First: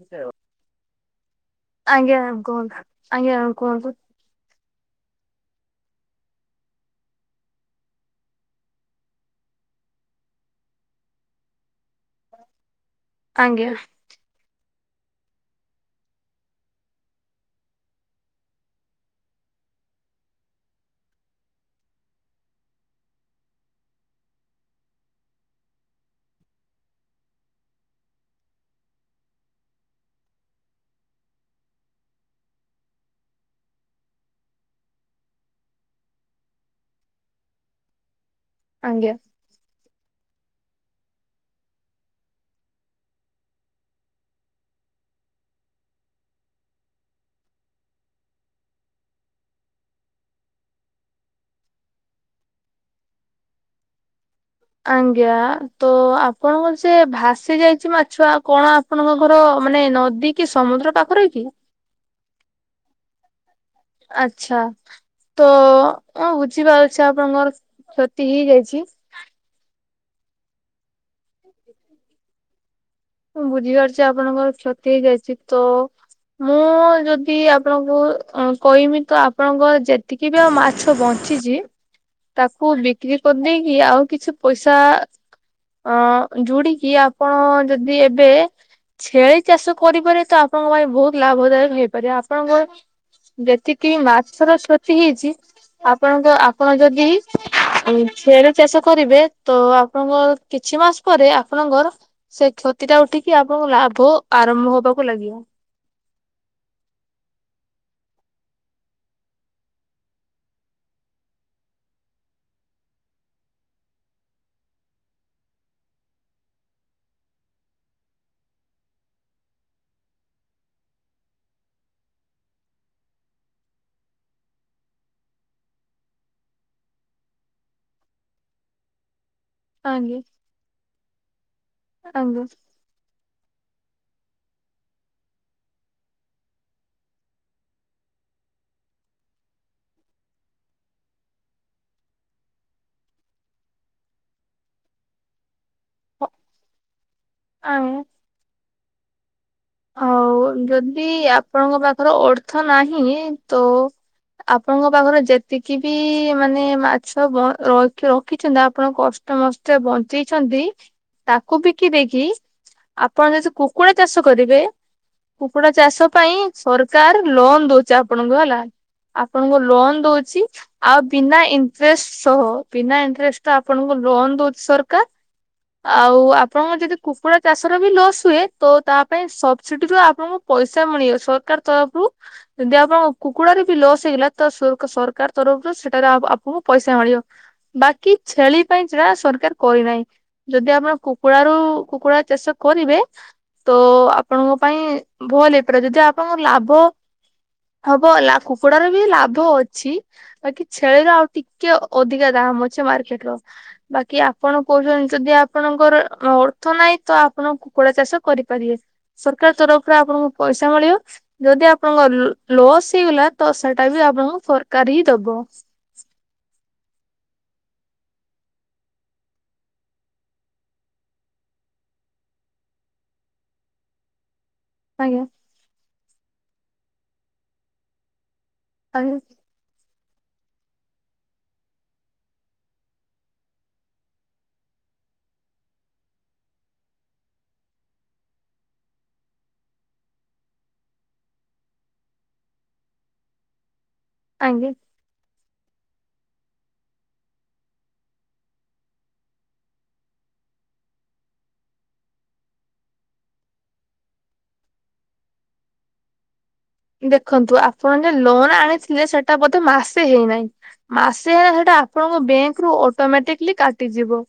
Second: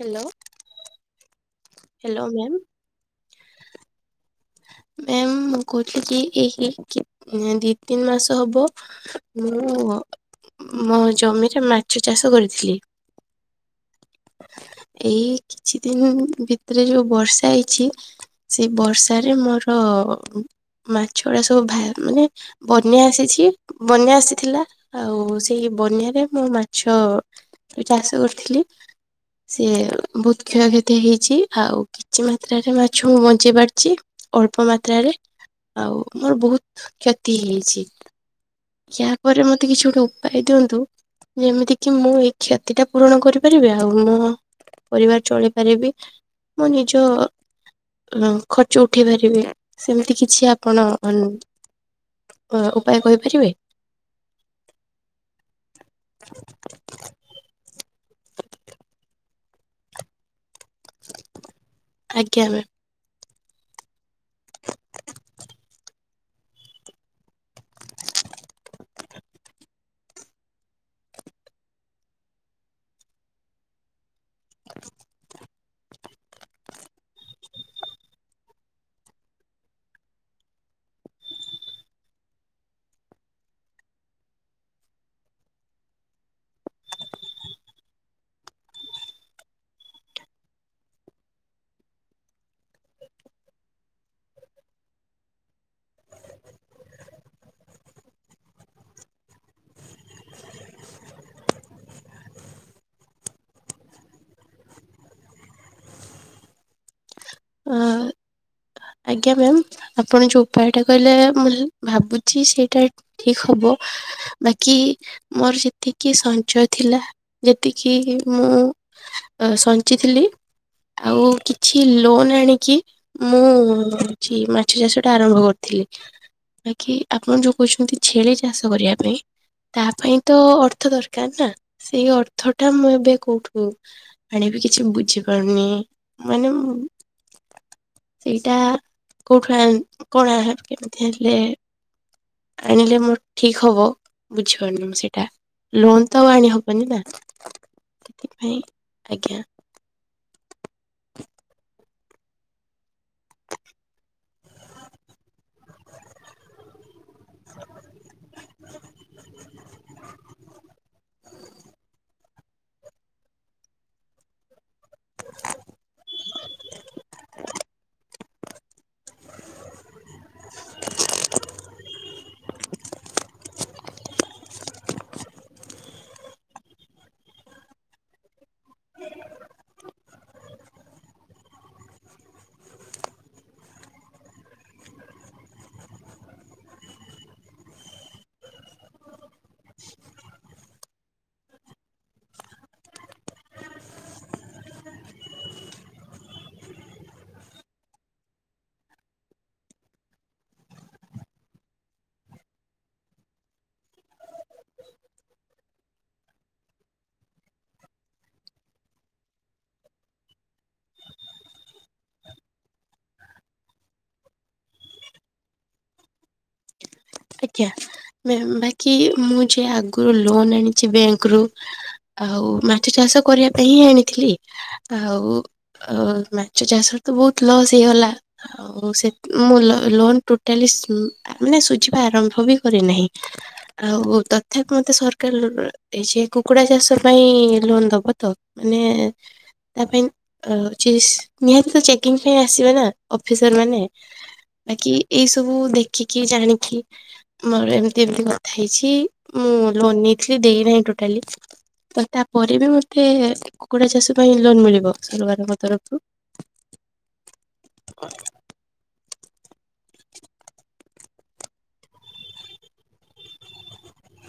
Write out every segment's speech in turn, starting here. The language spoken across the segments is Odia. ହ୍ୟାଲୋ ଆଜ୍ଞା ହ୍ୟାଲୋ ମ୍ୟାମ୍ କୁହନ୍ତୁ ଆଜ୍ଞା କୁହନ୍ତୁ। ମେମ୍ ମୁଁ କହୁଛି କି ଏହି କି ଦିଇ ତିନି ମାସ ହବ ମୁଁ ମୋ ଜମିରେ ମାଛ ଚାଷ କରିଥିଲି। ଆଜ୍ଞା। ଏଇ କିଛି ଦିନ ଭିତରେ ଯୋଉ ବର୍ଷା ହେଇଛି ସେ ବର୍ଷା ତାରେ ମୋର ମାଛ ଗଡା ସବୁ ଭା ମାନେ ବନ୍ୟା ଆସିଛି ବନ୍ୟା ଆସିଥିଲା ଆଉ ସେଇ ବନ୍ୟାରେ ମୁଁ ମାଛ ଚାଷ କରିଥିଲି ସିଏ ବହୁତ କ୍ଷୟକ୍ଷତି ହେଇଛି। ଆଉ କିଛି ମାତ୍ରାରେ ମାଛ ମୁଁ ବଞ୍ଚେଇ ପାରିଛି। ଅଳ୍ପ ମାତ୍ରାରେ ଆଉ ମୋର ବହୁତ କ୍ଷତି ହେଇଛି। ୟା ଆଜ୍ଞା। ପରେ ମତେ କିଛି ଗୋଟେ ଉ ଉପାୟ ଦିଅନ୍ତୁ ଯେମିତି କିି ମୁଁ ଏଇ କ୍ଷତି ଟା ପୂରଣ କରିପାରିବି ଆଉ ମୁଁ ପରିବାର ଚଳିପାରିବି ମଁ ନିଜ ଅ ଖର୍ଚ୍ଚ ଉଠେଇ ପାରିବେ ସେମିତି କିଛି ଆପଣ ଉଁ ଉପାୟ କହିପାରିବେ? ଆଜ୍ଞା ତ ଆପଣଙ୍କର ସେ ଭାସି ଯାଇଛି ମାଛ ଆଉ କଣ ଆପଣଙ୍କ ଘର ମାନେ ନଦୀ କି ସମୁଦ୍ର ପାଖରେ କି? ଆଜ୍ଞା ମ୍ୟାମ। ଆଚ୍ଛା। ତ ମୁଁ ବୁଝିପାରୁଛି ଆପଣଙ୍କର କ୍ଷତି ହେଇଯାଇଛି। [inaudible] ମୁଁ ବୁଝିପାରୁଛି ଆପଣଙ୍କର କ୍ଷତି ହେଇଯାଇଛି ତ ମୁଁ ଯଦି ଆପଣଙ୍କୁ କହିମି ତ ଆପଣଙ୍କ ଯେତିକି କିମ୍ବା ମାଛ ବଞ୍ଚିଛି ତାକୁ ବିକ୍ରି କରିଦେଇକି ଆଉ କିଛି ପଇସା ଅ ଯୋଡିକି ଆପଣ ଯଦି ଏବେ ଛେଳି ଚାଷ କରିପାରିବେତ ଆପଣଙ୍କ ପାଇଁ ବହୁତ ଲାଭଦାୟକ ହେଇପାରିବ ଆପଣଙ୍କ ଯେତିକି ମାଛର କ୍ଷତି ହେଇଛି। ଆପଣଙ୍କ ଆପଣ ଯଦି ଛେଳି ଚାଷ କରିବେ ତ ଆପଣଙ୍କ କିଛି ମାସ ପରେ ଆପଣଙ୍କର ସେ କ୍ଷତି ଟା ଉଠିକି ଆପଣଙ୍କ ଲାଭ ଆରମ୍ଭ ହବାକୁ ଲାଗିବ। ଆଁ ଆଜ୍ଞା ମ୍ୟାମ୍ ଆପଣ ଯେଉଁ ଉପାୟଟା କହିଲେ ମୁଁ ଭାବୁଛି ସେଇଟା ଠିକ ହବ ବାକି ମୋର ସେତିକି ସଞ୍ଚୟ ଥିଲା ଯେତିକି ମୁଁ ସଞ୍ଚିଥିଲି ଆଉ କିଛି ଲୋନ୍ ଆଣିକି ମୁଁ କିଛି ମାଛ ଚାଷ ଟା ଆରମ୍ଭ କରିଥିଲି। ବାକି ଆପଣ ଯୋଉ କହୁଛନ୍ତି ଛେଳି ଚାଷ କରିବା ପାଇଁ ତା ପାଇଁ ଆଜ୍ଞା ତ ଅର୍ଥ ଦରକାର ନା ସେଇ ଆଜ୍ଞା ଅର୍ଥ ଟା ମୁଁ ଏବେ କୋଉଠୁ ଆଣିବି କିଛି ବୁଝିପାରୁନି। ମାନେ ମୁଁ ସେଇଟା କୋଉଠୁ ଆଣ କଣ ଆଣ କେମିତି ହେଲେ ଆଣିଲେ ମୋର ଠିକ ହବ ବୁଝିପାରୁନି ମୁଁ ସେଇଟା। ଲୋନ୍ ତ ଆଉ ଆଣି ହେବନି ନା। ଆଇଁ ସେଥିପାଇଁ ଆଜ୍ଞା। ଆଉ ଯଦି ଆପଣଙ୍କ ପାଖରେ ଅର୍ଥ ନାହିଁ ତ ଆପଣଙ୍କ ପାଖରେ ଯେତିକି ବି ମାନେ ମାଛ ବ ରଖ୍ ରଖିଛନ୍ତି ଆପଣ କଷ୍ଟ ସମସ୍ତେ ବଞ୍ଚିଛନ୍ତି ତାକୁ ବିକି ଦେଇକି ଆପଣ ଯଦି କୁକୁଡା ଚାଷ କରିବେ କୁକୁଡା ଚାଷ ପାଇଁ ସରକାର ଲୋନ ଦଉଛି ଆପଣଙ୍କୁ ହେଲା। ଆପଣଙ୍କୁ ଲୋନ ଦୋଉଛି ଆଉ ବିନା ଇଣ୍ଟରେଷ୍ଟ ସହ। ବିନା ଇଣ୍ଟରେଷ୍ଟରେ ଆପଣଙ୍କୁ ଲୋନ ଦୋଉଛି ସରକାର। ଆଉ ଆପଣଙ୍କ ଯଦି କୁକୁଡ଼ା ଚାଷର ବି ଲସ୍ ହୁଏ ତ ତା ପାଇଁ ସବସିଡିରୁ ଆପଣଙ୍କୁ ପଇସା ମିଳିବ ସରକାର ତରଫରୁ ଯଦି ଆପଣଙ୍କ କୁକୁଡାରେ ବି ଲସ୍ ହେଇଗଲା ତ ସକ୍ ସରକାର ତରଫରୁ ସେଠାରେ ଆପ୍ ଆପଣଙ୍କୁ ପଇସା ମିଳିବ। ବାକି ଛେଳି ପାଇଁ ସେଟା ସରକାର କରିନାହିଁ। ଯଦି ଆପଣ କୁକୁଡାରୁ କୁକୁଡ଼ା ଚାଷ କରିବେ। ତ ଆପଣଙ୍କ ପାଇଁ ଭଲ ହେଇପାରେ ଯଦି ଆପଣଙ୍କର ଲାଭ ହବ ହେଲା କୁକୁଡାର ବି ଲାଭ ଅଛି। ବାକି ଛେଳିର ଆଉ ଟିକେ ଅଧିକା ଦାମ ଅଛି ମାର୍କେଟ ର। ବାକି ଆପଣ କହୁଛନ୍ତି ଯଦି ଆପଣଙ୍କର ଅର୍ଥ ନାହିଁ ତ ଆପଣ କୁକୁଡା ଚାଷ କରିପାରିବେ ସରକାର ତରଫରୁ ଆପଣଙ୍କୁ ପଇସା ମିଳିବ ଯଦି ଆପଣଙ୍କ ଲ ଲସ୍ ହେଇଗଲା ତ ସେଟା ବି ଆପଣଙ୍କୁ ସରକାର ହି ଦବ। ଆଜ୍ଞା ମ୍ୟମ ବାକି ମୁଁ ଯାହା ଆଗରୁ ଲୋନ ଆଣିଛି ବ୍ୟାଙ୍କରୁ ଆଉ ମାଛ ଚାଷ କରିବା ପାଇଁ ହିଁ ଆଣିଥିଲି। ଆଉ ଆଜ୍ଞା ମାଛ ଚାଷରେ ତ ବହୁତ ଲସ୍ ହେଇଗଲା ଆଉ ସେ ଆଜ୍ଞା ମୁଁ ଲୋ ଲୋନ ଟୋଟାଲି ସ୍ ମାନେ ସୁଝିବା ଆରମ୍ଭ ବି କରିନାହିଁ। ଆଉ ତଥାପି ମତେ ସରକାର ଏ ଯେ କୁକୁଡା ଚାଷ ପାଇଁ ଲୋନ ଦବ ତ? ମାନେ ତା ପାଇଁ ନିହାତି ଚେକିଂ ପାଇଁ ଆସିବ ନା ଅଫିସର ମାନେ। ଆଜ୍ଞା। ବାକି ଏଇ ସବୁ ଦେଖିକି ଜାଣିକି ମୋର ଏମିତି ଏମତି କଥା ହେଇଛି। ମୁଁ ଲୋନ ନେଇଥିଲି ଦେଇନାହିଁ ଟୋଟାଲି। ତ ତାପରେ ବି ମୋତେ କୁକୁଡା ଚାଷ ପାଇଁ ଲୋନ୍ ମିଳିବ ସରକାରଙ୍କ ତରଫରୁ? ଦେଖନ୍ତୁ ଆପଣ ଯେ ଲୋନ ଆଣିଥିଲେ ସେଟା ବୋଧେ ମାସେ ହେଇନାହିଁ। ମାସେ ହେଲା ସେଟା ଆପଣଙ୍କ ବ୍ୟାଙ୍କ ରୁ ଅଟୋମେଟିକଲି କାଟିଯିବ।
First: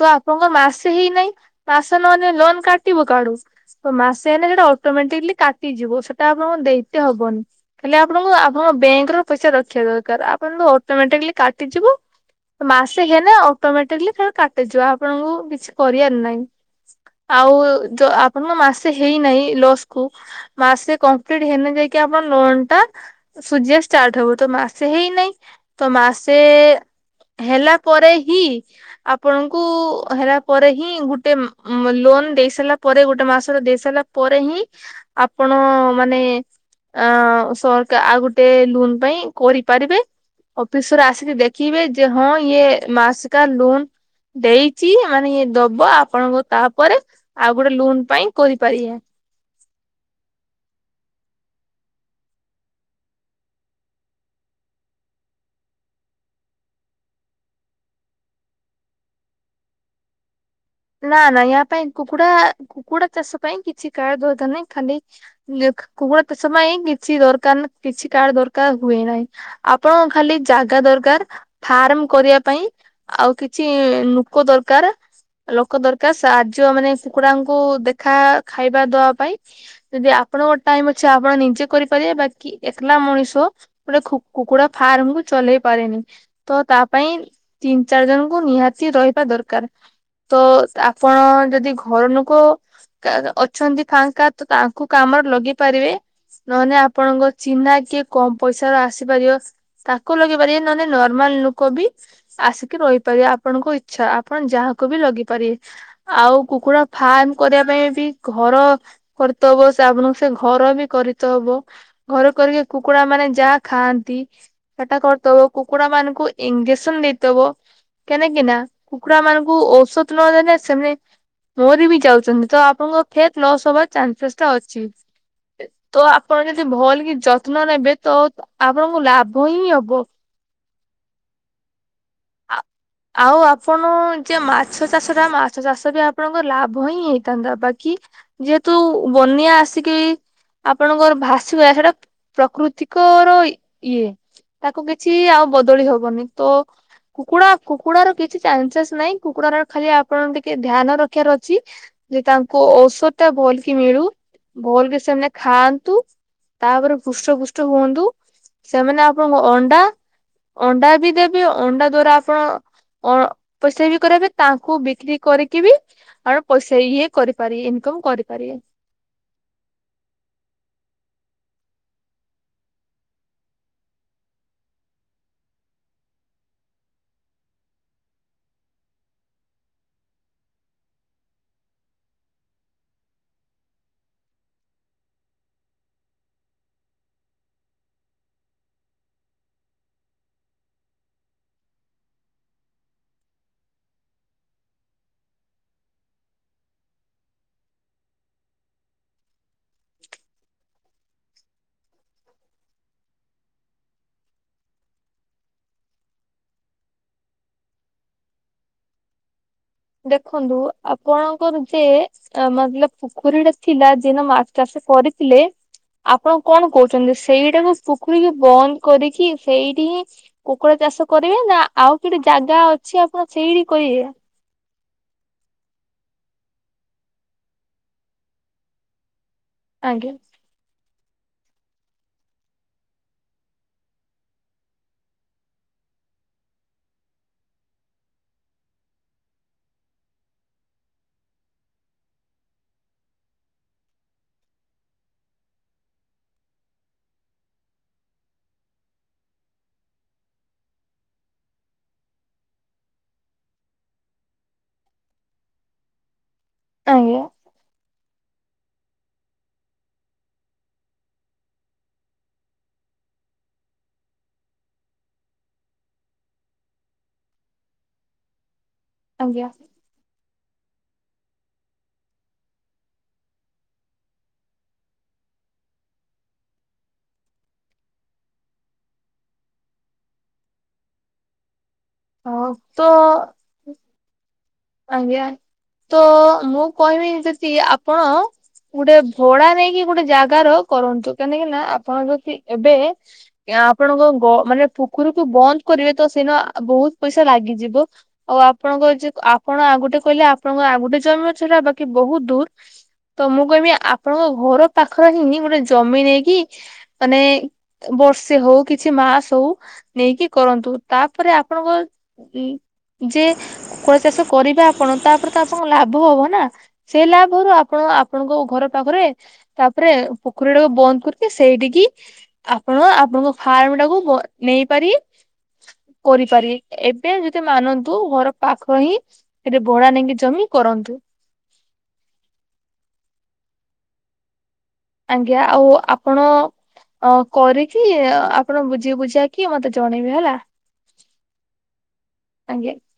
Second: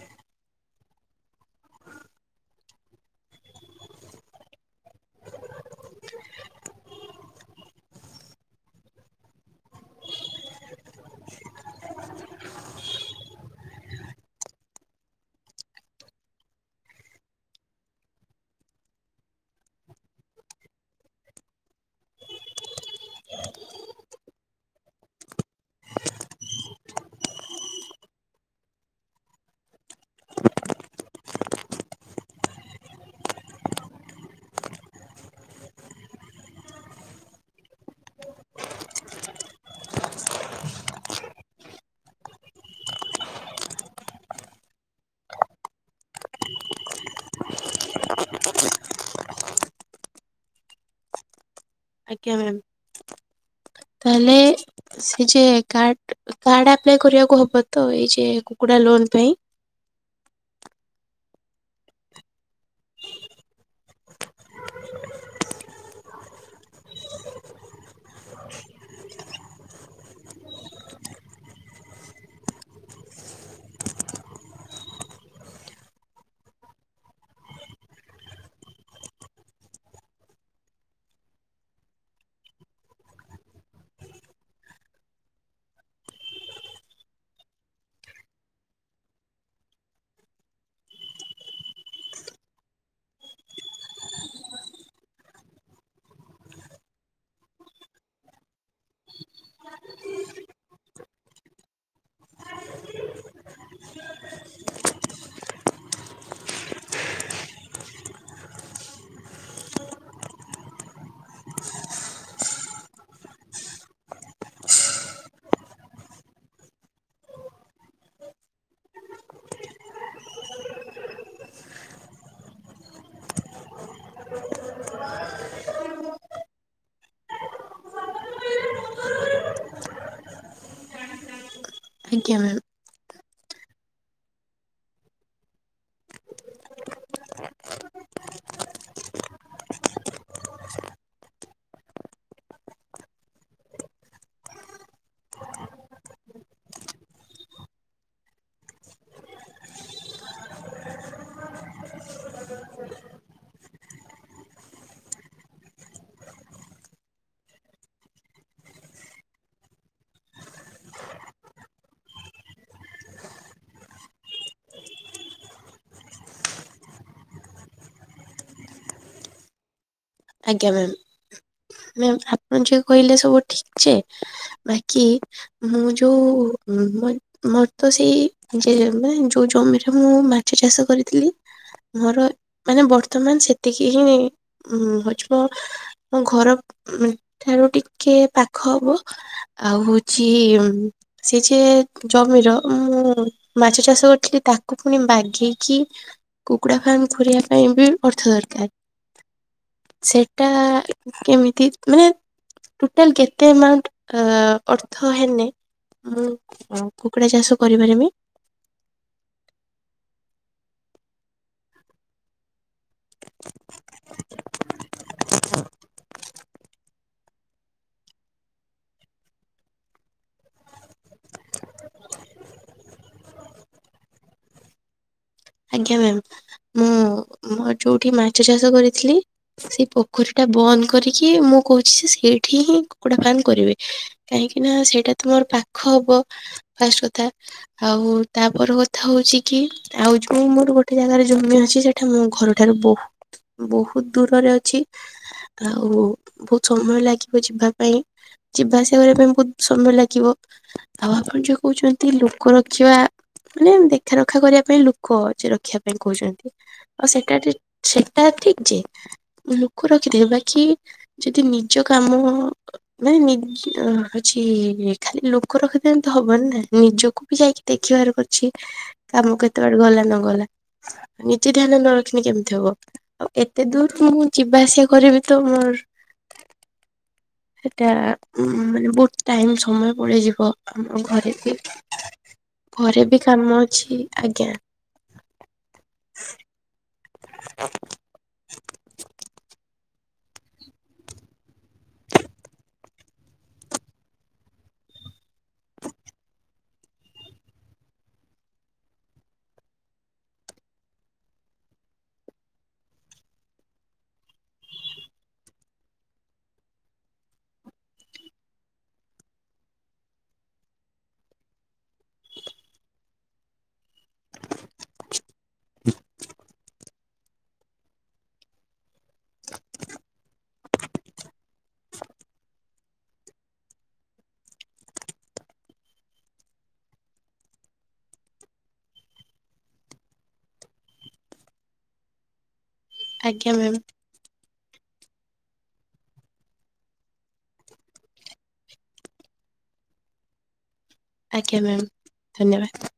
ତ ଆପଣଙ୍କ ମାସେ ହେଇନାହିଁ ମାସ ନହେଲେ ଲୋନ କାଟିବୁ କାଆଡୁ। ତ ମାସେ ହେଲେ ସେଟା ଅଟୋମେଟିକଲି କାଟିଯିବ ସେଟା ଲୋନଦେଇତେ ହବନି। ହେଲେ ଆପଣଙ୍କୁ ଆପଣଙ୍କ ବ୍ୟାଙ୍କରୁ ପଇସା ରଖିବା ଦରକାର। ଆପଣ ତ ଅଟୋମେଟିକଲି କାଟିଯିବ। ମାସେ ହେଲେ ଅଟୋମେଟିକଲି କାଟିଯିବ ଆପଣଙ୍କୁ କିଛି କରିବାର ନାହିଁ। ଆଉ ଆପଣଙ୍କ ମାସେ ହେଇନାହିଁ ଲସ୍ କୁ ମାସେ କ ମ୍ପ୍ଲିଟ୍ ହେଲେ ଯାଇକି ଆପଣ ଲୋନ୍ ଟା ସୁଜିବା ଷ୍ଟାର୍ଟ ହବ, ତ ମାସେ ହେଇନାହିଁ ତ ମାସେ ହେଲା ପରେ ହିଁ ଆପଣଙ୍କୁ ହେଲା ପରେ ହିଁ ଗୋଟେ ଲୋନ ଦେଇ ସାରିଲା ପରେ ଗୋଟେ ମାସର ଦେଇ ସାରିଲା ପରେ ହିଁ ଆପଣ ମାନେ ଅ ସରକା ଆଉ ଗୋଟେ ଲୋନ ପାଇଁ କରିପାରିବେ। ଅଫିସର ଆସିକି ଦେଖିବେ ଯେ ହଁ ଇଏ ମାସିକା ଲୋନ୍ ଦେଇଛି ମାନେ ଇଏ ଦବ ଆପଣଙ୍କୁ ତାପରେ ଆଉ ଗୋଟେ ଲୋନ୍ ପାଇଁ କରିପାରିଆ। ଆଜ୍ଞା ମ୍ୟାମ୍। ତାହେଲେ ସେ ଯେ କାର୍ଡ କାର୍ଡ ଆପ୍ଲାଏ କରିବାକୁ ହବ ତ ଏଇ ଯେ କୁକୁଡ଼ା ଲୋନ୍ ପାଇଁ? ନା ନା ୟା ପାଇଁ କୁକୁଡ଼ା କୁକୁଡା ଚାଷ ପାଇଁ କିଛି କାର୍ଡ ଡଦରକାର ନାହିଁ ଖାଲି କୁହ ସମୟ କିଛି ଦରକାର ନା କିଛି କାର୍ଡ ଦରକାର ହୁଏ ନାହିଁ ଆପଣ ଖାଲି ଜାଗା ଦରକାର ଫାର୍ମ କରିବା ପାଇଁ ଆଉ କିଛି ଲୋକ ଦରକାର। ଲୋକ ଦରକାର ସାହାଯ୍ୟ ମାନେ କୁକୁଡାଙ୍କୁ ଦେଖା ଖାଇବା ଦବା ପାଇଁ। ଯଦି ଆପଣଙ୍କ ଟାଇମ ଅଛି ଆପଣ ନିଜେ କରିପାରିବେ ବାକି ଏକଲା ମଣିଷ ଗୋଟେ କୁକୁଡା ଫାର୍ମ କୁ ଚଲେଇ ପାରେନି। ତ ତା ପାଇଁ ତିନି ଚାରି ଜଣଙ୍କୁ ନିହାତି ରହିବା ଦରକାର। ତ ଆପଣ ଯଦି ଘର ଲୋକ ଅଛନ୍ତି ଫାଙ୍କା ତ ତାଙ୍କୁ କାମରେ ଲଗେଇ ପାରିବେ। ନହେଲେ ଆପଣଙ୍କ ଚିହ୍ନା କିଏ କମ ପଇସା ର ଆସିପାରିବ। ତାକୁ ଲଗେଇ ପାରିବେ ନହେଲେ ନର୍ମାଲ ଲୋକୋ ବି ଆସିକି ରହିପାରିବେ ଆପଣଙ୍କ ଇଚ୍ଛା ଆପଣ ଯାହାକୁ ବି ଲଗେଇ ପାରିବେ। ଆଉ କୁକୁଡ଼ା ଫାର୍ମ କରିବା ପାଇଁ ବି ଘର କରିତବ ସେ ଆପଣଙ୍କୁ ସେ ଘର ବି କରିତହବ। ଘର କରିକି କୁକୁଡା ମାନେ ଯାହା ଖାଆନ୍ତି। ସେଟା କରିଦବ କୁକୁଡା ମାନଙ୍କୁ ଇଞ୍ଜେକ୍ସନ ଦେଇଥବ କେନକି ନା କୁକୁଡା ମାନଙ୍କୁ କୁ ଔଷଧ ନ ଦେଲେ ସେମ ମରି ବି ଯାଉଛନ୍ତି ତ ଆପଣଙ୍କ ଫେର ଲସ୍ ହବାର ଚାନ୍ସେସ୍ ଟା ଅଛି। ତ ଆପଣ ଯଦି ଭଲ କି ଯତ୍ନ ନେବେ, ତ ଆପଣଙ୍କୁ ଲାଭ ହିଁ ହବ। ଆଜ୍ଞା ମ୍ୟାମ୍। ଆଉ ଆପଣ ଯେ ମାଛ ଚାଷ ଟା ମାଛ ଚାଷ ବି ଆପଣଙ୍କ ଲାଭ ହିଁ ହେଇଥାନ୍ତା, ବାକି ଯେହେତୁ ବନ୍ୟା ଆସିକି ଆପଣଙ୍କର ଭାସିବ ସେଇଟା ପ୍ରକୃତିକର ଇଏ। ତାକୁ କିଛି ଆଉ ବଦଳି ହବନି ତ କୁକୁଡା କୁକୁଡାର କିଛି ଚାନ୍ସେସ୍ ନାଇଁ କୁକୁଡାର ଖାଲି ଆପଣଙ୍କ ଟିକେ ଧ୍ୟାନ ରଖିବାର ଅଛି ଯେ ତାଙ୍କୁ ଔଷଧ ଟା ଭଲ କି ମିଳୁ ଭଲକି ସେମାନେ ଖାଆନ୍ତୁ। ତାପରେ ପୃଷ୍ଟ ପୃଷ୍ଟ ହୁଅନ୍ତୁ ସେମାନେ ଆପଣଙ୍କୁ ଅଣ୍ଡା ଅଣ୍ଡା ବି ଦେବେି ଅଣ୍ଡା ଦ୍ଵାରା ଆପଣ ଅ ପଇସା ବି କରିପାରିବେ ତାଙ୍କୁ ବିକ୍ରି କରିକି ବି ଆମେ ପଇସା ଇଏ କରିପାରିବେ ଇନକମ କରିପାରିବେ। ଆଜ୍ଞା ମ୍ୟାମ, ଆପଣ ଯିଏ କହିଲେ ସବୁ ଠିକ ଯେ ବାକି ମୁଁ ଯୋଉ ନୁମ ମୋର ତ ସେଇ ଯୋଉ ଜମିରେ ମୁଁ ମାଛ ଚାଷ କରିଥିଲି। ମୋର ମାନେ ବର୍ତ୍ତମାନ ସେତିକି ହିଁ ଉ ଘର ଠାରୁ ଟିକେ ପାଖ ହବ। ଆଉ ହଉଛି ସେ ଯେ ଜମିର ମୁଁ ମାଛ ଚାଷ କରିଥିଲି ତାକୁ ପୁଣି ବାଗେଇକି କୁକୁଡ଼ା ଫାର୍ମ ଖୋଲିବା ପାଇଁ ବି ଅର୍ଥ ଦରକାର। ସେଟା କେମିତି ମାନେ ଟୋଟାଲ୍ କେତେ ଆମାଉଣ୍ଟ ଅର୍ଥ ହେଲେ ମୁଁ କୁକୁଡ଼ା ଚାଷ କରିପାରିବି? ଦେଖନ୍ତୁ ଆପଣଙ୍କର ଯେ ମତଲବ ପୋଖରୀ ଟା ଥିଲା ଯେ ମାଛ ଚାଷ କରିଥିଲେ ଆ ଆପଣ କଣ କହୁଛନ୍ତି ସେଇଟାକୁ ପୋଖରୀକୁ ବନ୍ଦ କରିକି ସେଇଠି ହିଁ କୁକୁଡା ଚାଷ କରିବେ ନା ଆଉ କିଠି ଜାଗା ଅଛି ଆପଣ ସେଇଠି କଇବେ? ଆଜ୍ଞା ମ୍ୟାମ ମୁଁ ମୋର ଯୋଉଠି ମାଛ ଚାଷ କରିଥିଲି ସେ ଆଜ୍ଞା ପୋଖରୀ ଟା ବନ୍ଦ କରିକି ମୁଁ କହୁଛି ଯେ ସେଇଠି ହିଁ କୁକୁଡା ଫାର୍ମ କରିବି। କାହିଁକି ନା ସେଇଟା ତ ମୋର ପାଖ ହବ। ଫଷ୍ଟ କଥା ଆଉ ତାପର କଥା ହଉଛି କି ଆଉ ଆଉ ମୋର ଗୋଟେ ଜାଗାରେ ଜମି ଅଛି ସେଟା ମୋ ଘରଠାରୁ ବହୁତ ବହୁତ ଦୂରରେ ଅଛି। ଆଉ ବହୁତ ସମୟ ଲାଗିବ ଯିବା ପାଇଁ। ଯିବା ଆସିବା କରିବା ପାଇଁ ବହୁତ ସମୟ ଲାଗିବ। ଆଉ ଆପଣ ଯୋଉ କହୁଛନ୍ତି ଲୋକ ରଖିବା ମାନେ ଦେଖା ରଖା କରିବା ପାଇଁ ଲ ରଖିବା ପାଇଁ କହୁଛନ୍ତି ଆଉ ଆଜ୍ଞା ସେଟା ସେଟା ଠିକ ଯେ ଲୁକ ରଖିଦିଏ ବାକି ଯଦି ନିଜ କାମ ମାନେ ନି ହଉଛି ଖାଲି ଲୋକ ରଖିଦେଲେ ତ ହବନି ନା ନିଜକୁ ବି ଯାଇକି ଦେଖିବାର ବି ଅଛି। କାମ ଆଜ୍ଞା କେତେବେଳେ ଗଲା ନ ଗଲା ନିଜେ ଧ୍ୟାନ ନ ରଖିନି କେମିତି ହବ? ଆଉ ଏତେ ଦୂର ମୁଁ ଯିବା ଆସିବା କରିବି ତ ମୋର ସେଟା ଉଁ ମାନେ ବହୁତ ଟାଇମ ସମୟ ପଳଯିବ ଆମ ଘରେ ବି ହଉ ତ ଘରେ ବି କାମ ଅଛି ଆଜ୍ଞା। ଆଜ୍ଞା ତ ମୁଁ କହିବି ଯଦି ଆପଣ ଗୋଟେ ଭଡା ନେଇକି ଗୋଟେ ଜାଗାର କରନ୍ତୁ କାହିଁକି ନା ଆପଣ ଯଦି ଏବେ ଆପଣଙ୍କ ମାନେ ପୋଖରୀକୁ ବନ୍ଦ କରିବେ ତ ସିନା ବହୁତ ପଇସା ଲାଗିଯିବ ଆଉ ଆପଣଙ୍କଚି ଆପଣ ଆଉ ଗୋଟେ କହିଲେ ଆପଣଙ୍କ ଆଉ ଗୋଟେ ଜମି ଛଡା ବାକି ବହୁତ ଦୂର ତ ମୁଁ କହିବି ଆପଣଙ୍କ ଘର ପାଖରେ ହିଁ ଗୋଟେ ଜମି ନେଇକି ମାନେ ବର୍ଷେ ହଉ କିଛି ମାସ ହଉ ନେଇକି କରନ୍ତୁ ତାପରେ ଆପଣଙ୍କ ଉ ଯେ କୌଣସି ଚାଷ କରିବେ ଆପଣ ତାପରେ ତ ଆପଣଙ୍କ ଲାଭ ହବ ନା ସେ ଲାଭରୁ ଆପଣ ଆପଣଙ୍କ ଘର ପାଖରେ ତାପରେ ପୋଖରୀଟାକୁ ବନ୍ଦ କରିକି ସେଇଠିକି ଆପଣ ଆପଣଙ୍କ ଫାର୍ମ ଟାକୁ ନେଇପାରି କରିପାରିବେ ଏବେ ଯଦି ମାନନ୍ତୁ ଘର ପାଖ ହିଁ ସେଥିରେ ଭଡା ନେଇକି ଜମି କରନ୍ତୁ। ଆଜ୍ଞା ମ୍ୟାମ୍। ଆଜ୍ଞା ଆଉ ଆପଣ। ଆ କରିକି ଆପଣ ବୁଝି ବୁଝିବା କି ମତେ ଜଣେଇବେ ହେଲା। ଆଜ୍ଞା ମ୍ୟାମ୍ ଆଜ୍ଞା। ଧନ୍ୟବାଦ।